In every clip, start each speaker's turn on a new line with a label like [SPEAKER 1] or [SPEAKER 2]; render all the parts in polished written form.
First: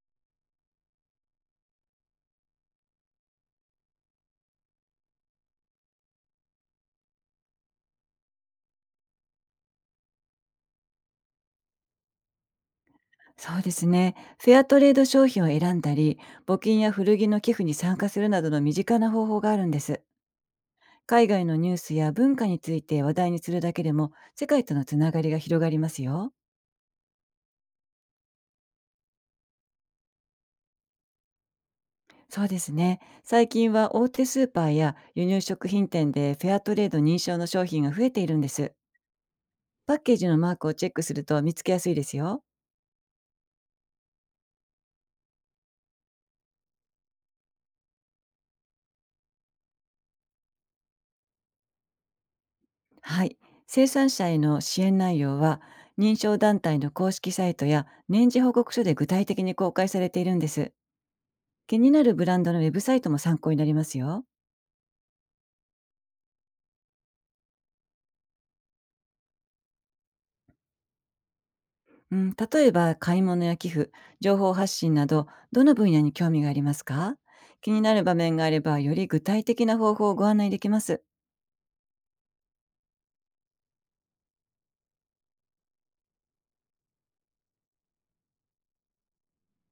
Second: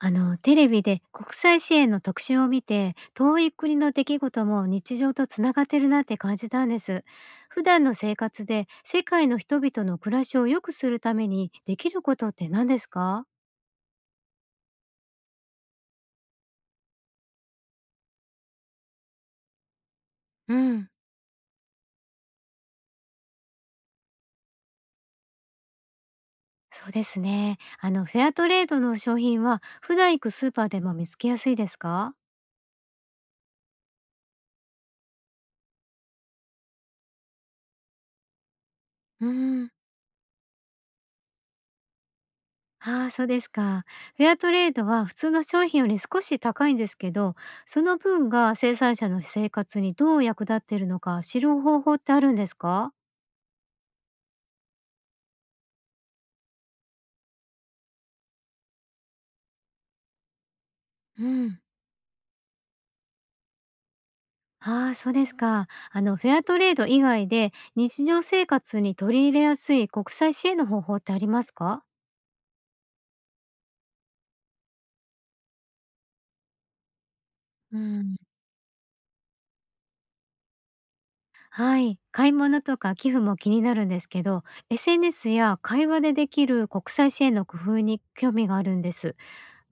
[SPEAKER 1] テレビで国際支援の特集を見て、遠い国の出来事も日常とつながってるなって感じたんです。普段の生活で世界の人々の暮らしを良くするためにできることって何ですか？
[SPEAKER 2] そうですね。フェアトレード商品を選んだり、募金や古着の寄付に参加するなどの身近な方法があるんです。
[SPEAKER 1] うん、
[SPEAKER 2] 海外のニュースや文化について話題にするだけでも、世界とのつながりが広がりますよ。
[SPEAKER 1] そうですね、フェアトレードの商品は普段行くスーパーでも見つけやすいですか？
[SPEAKER 2] そうですね。最近は大手スーパーや輸入食品店でフェアトレード認証の商品が増えているんです。
[SPEAKER 1] うん。
[SPEAKER 2] パッケージのマークをチェックすると見つけやすいですよ。
[SPEAKER 1] ああ、そうですか。フェアトレードは普通の商品より少し高いんですけど、その分が生産者の生活にどう役立っているのか知る方法ってあるんですか？
[SPEAKER 2] はい。生産者への支援内容は、認証団体の公式サイトや年次報告書で具体的に公開されているんです。
[SPEAKER 1] うん。
[SPEAKER 2] 気になるブランドのウェブサイトも参考になりますよ。
[SPEAKER 1] ああ、そうですか。あの、フェアトレード以外で日常生活に取り入れやすい国際支援の方法ってありますか？
[SPEAKER 2] うん、例えば買い物や寄付、情報発信など、どの分野に興味がありますか？気
[SPEAKER 1] う
[SPEAKER 2] になる場
[SPEAKER 1] ん、
[SPEAKER 2] 面があれば、より具体的な方法をご案内できます。
[SPEAKER 1] はい。買い物とか寄付も気になるんですけど、SNS や会話でできる国際支援の工夫に興味があるんです。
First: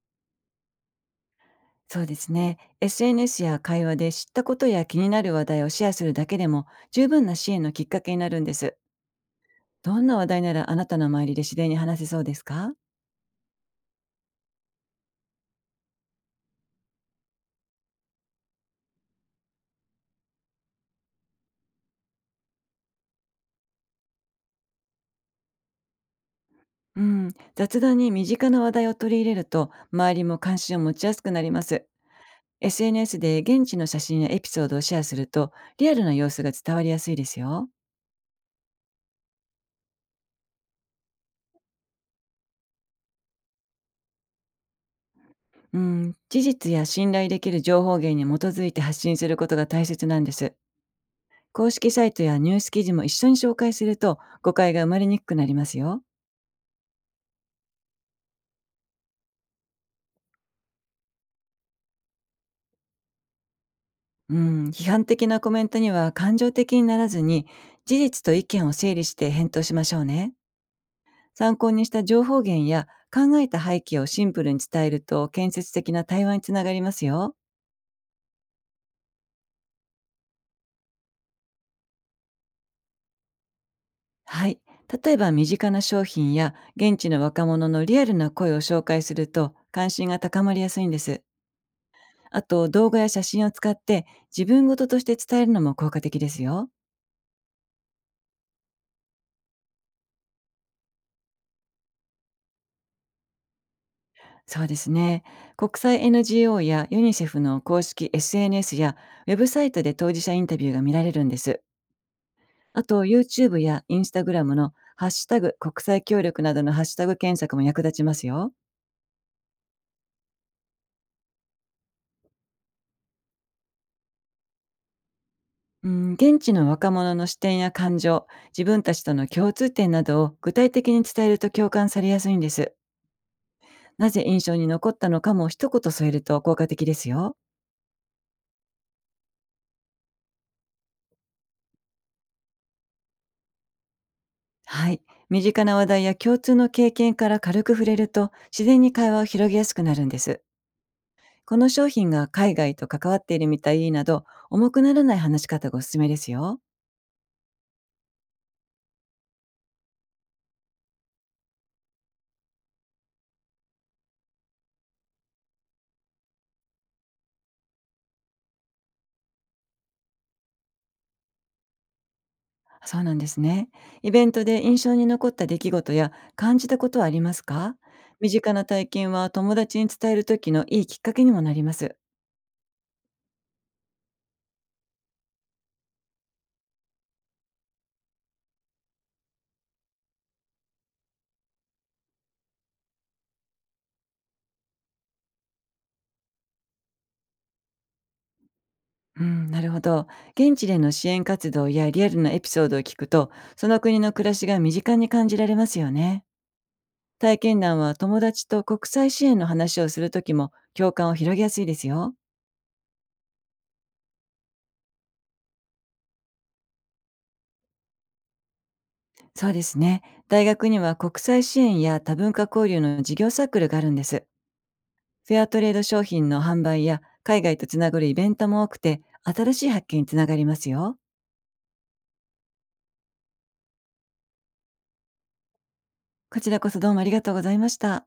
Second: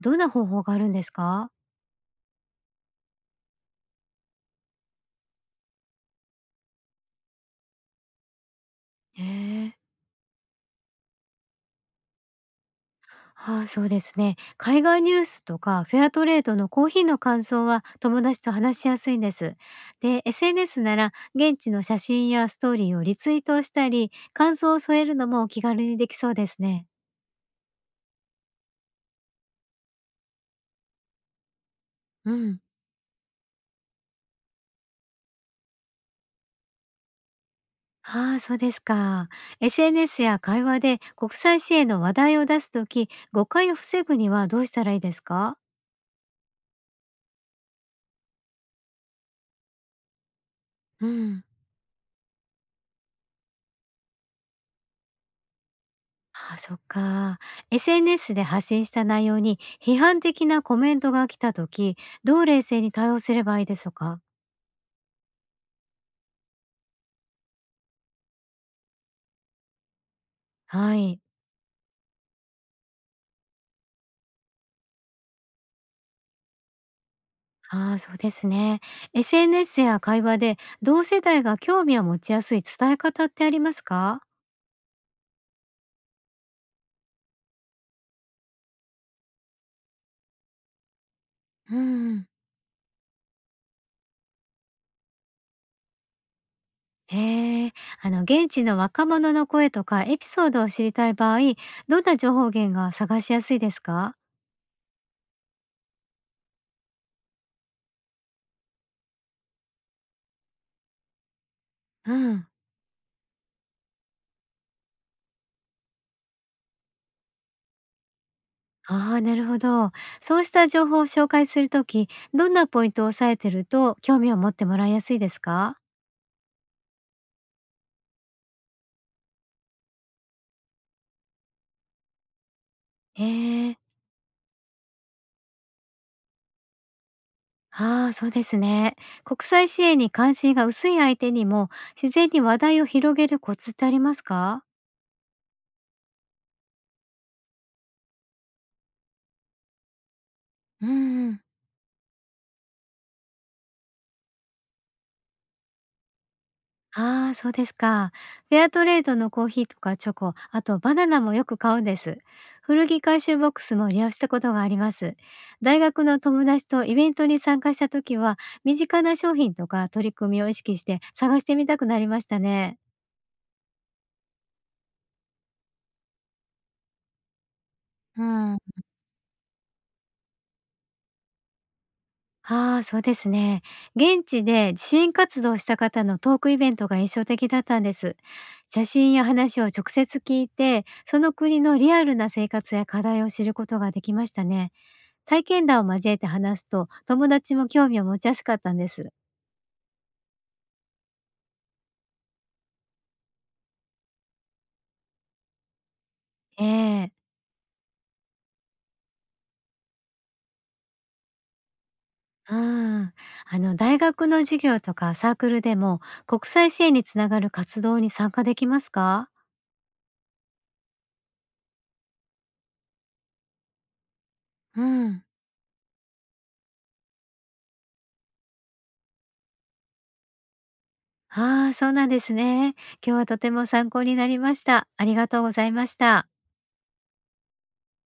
[SPEAKER 1] どんな方法があるんですか？
[SPEAKER 2] そうですね。SNS や会話で知ったことや気になる話題をシェアするだけでも、十分な支援のきっかけになるんです。
[SPEAKER 1] へえ。
[SPEAKER 2] どんな話題ならあなたの周りで自然に話せそうですか？
[SPEAKER 1] ああ、そうですね。海外ニュースとかフェアトレードのコーヒーの感想は友達と話しやすいんです。で、SNS なら現地の写真やストーリーをリツイートしたり、感想を添えるのもお気軽にできそうですね。
[SPEAKER 2] うん、雑談に身近な話題を取り入れると、周りも関心を持ちやすくなります。
[SPEAKER 1] うん。
[SPEAKER 2] SNS で現地の写真やエピソードをシェアすると、リアルな様子が伝わりやすいですよ。
[SPEAKER 1] ああ、そうですか。SNS や会話で国際支援の話題を出すとき、誤解を防ぐにはどうしたらいいですか？
[SPEAKER 2] うん、事実や信頼できる情報源に基づいて発信することが大切なんです。
[SPEAKER 1] うん。
[SPEAKER 2] 公式サイトやニュース記事も一緒に紹介すると、誤解が生まれにくくなりますよ。
[SPEAKER 1] ああ、そっか。SNS で発信した内容に批判的なコメントが来た時、どう冷静に対応すればいいでしょうか？
[SPEAKER 2] うん、批判的なコメントには感情的にならずに、事実と意見を整理して返答しましょうね。
[SPEAKER 1] はい。
[SPEAKER 2] 参考にした情報源や考えた背景をシンプルに伝えると、建設的な対話につながりますよ。
[SPEAKER 1] ああ、そうですね。SNS や会話で同世代が興味を持ちやすい伝え方ってありますか？
[SPEAKER 2] はい。例えば身近な商品や現地の若者のリアルな声を紹介すると、関心が高まりやすいんです。
[SPEAKER 1] うん。
[SPEAKER 2] あと、動画や写真を使って自分事として伝えるのも効果的ですよ。
[SPEAKER 1] へえ。あの、現地の若者の声とかエピソードを知りたい場合、どんな情報源が探しやすいですか？
[SPEAKER 2] そうですね。国際 NGO やユニセフの公式 SNS やウェブサイトで当事者インタビューが見られるんです。
[SPEAKER 1] うん。
[SPEAKER 2] あと YouTube や Instagram のハッシュタグ国際協力などのハッシュタグ検索も役立ちますよ。
[SPEAKER 1] ああ、なるほど。そうした情報を紹介するとき、どんなポイントを押さえてると興味を持ってもらいやすいですか？
[SPEAKER 2] うん、現地の若者の視点や感情、自分たちとの共通点などを具体的に伝えると共感されやすいんです。
[SPEAKER 1] ええ。
[SPEAKER 2] なぜ印象に残ったのかも一言添えると効果的ですよ。
[SPEAKER 1] ああー、そうですね。国際支援に関心が薄い相手にも自然に話題を広げるコツってありますか？
[SPEAKER 2] はい。身近な話題や共通の経験から軽く触れると、自然に会話を広げやすくなるんです。
[SPEAKER 1] うん。
[SPEAKER 2] この商品が海外と関わっているみたいなど、重くならない話し方がおすすめですよ。
[SPEAKER 1] ああ、そうですか。フェアトレードのコーヒーとかチョコ、あとバナナもよく買うんです。古着回収ボックスも利用したことがあります。大学の友達とイベントに参加した時は、身近な商品とか取り組みを意識して探してみたくなりましたね。
[SPEAKER 2] そうなんですね。イベントで印象に残った出来事や感じたことはありますか？
[SPEAKER 1] う
[SPEAKER 2] 身近
[SPEAKER 1] ん。あ
[SPEAKER 2] な体験は友達に伝える時のいいきっかけにもなります。
[SPEAKER 1] あ、そうですね。現地で支援活動をした方のトークイベントが印象的だったんです。写真や話を直接聞いて、その国のリアルな生活や課題を知ることができましたね。体験談を交えて話すと、友達も興味を持ちやすかったんです。
[SPEAKER 2] うん、なるほど。現地での支援活動やリアルなエピソードを聞くと、その国の暮らしが身近に感じられますよね。
[SPEAKER 1] ええ。
[SPEAKER 2] 体験談は友達と国際支援の話をする時も共感を広げやすいですよ。
[SPEAKER 1] うん、大学の授業とかサークルでも国際支援につながる活動に参加できますか？
[SPEAKER 2] そうですね。大学には国際支援や多文化交流の授業サークルがあるんです。
[SPEAKER 1] うん。
[SPEAKER 2] フェアトレード商品の販売や海外とつながるイベントも多くて、新しい発見につながりますよ。
[SPEAKER 1] ああ、そうなんですね。今日はとても参考になりました。ありがとうございました。
[SPEAKER 2] こちらこそ、どうもありがとうございました。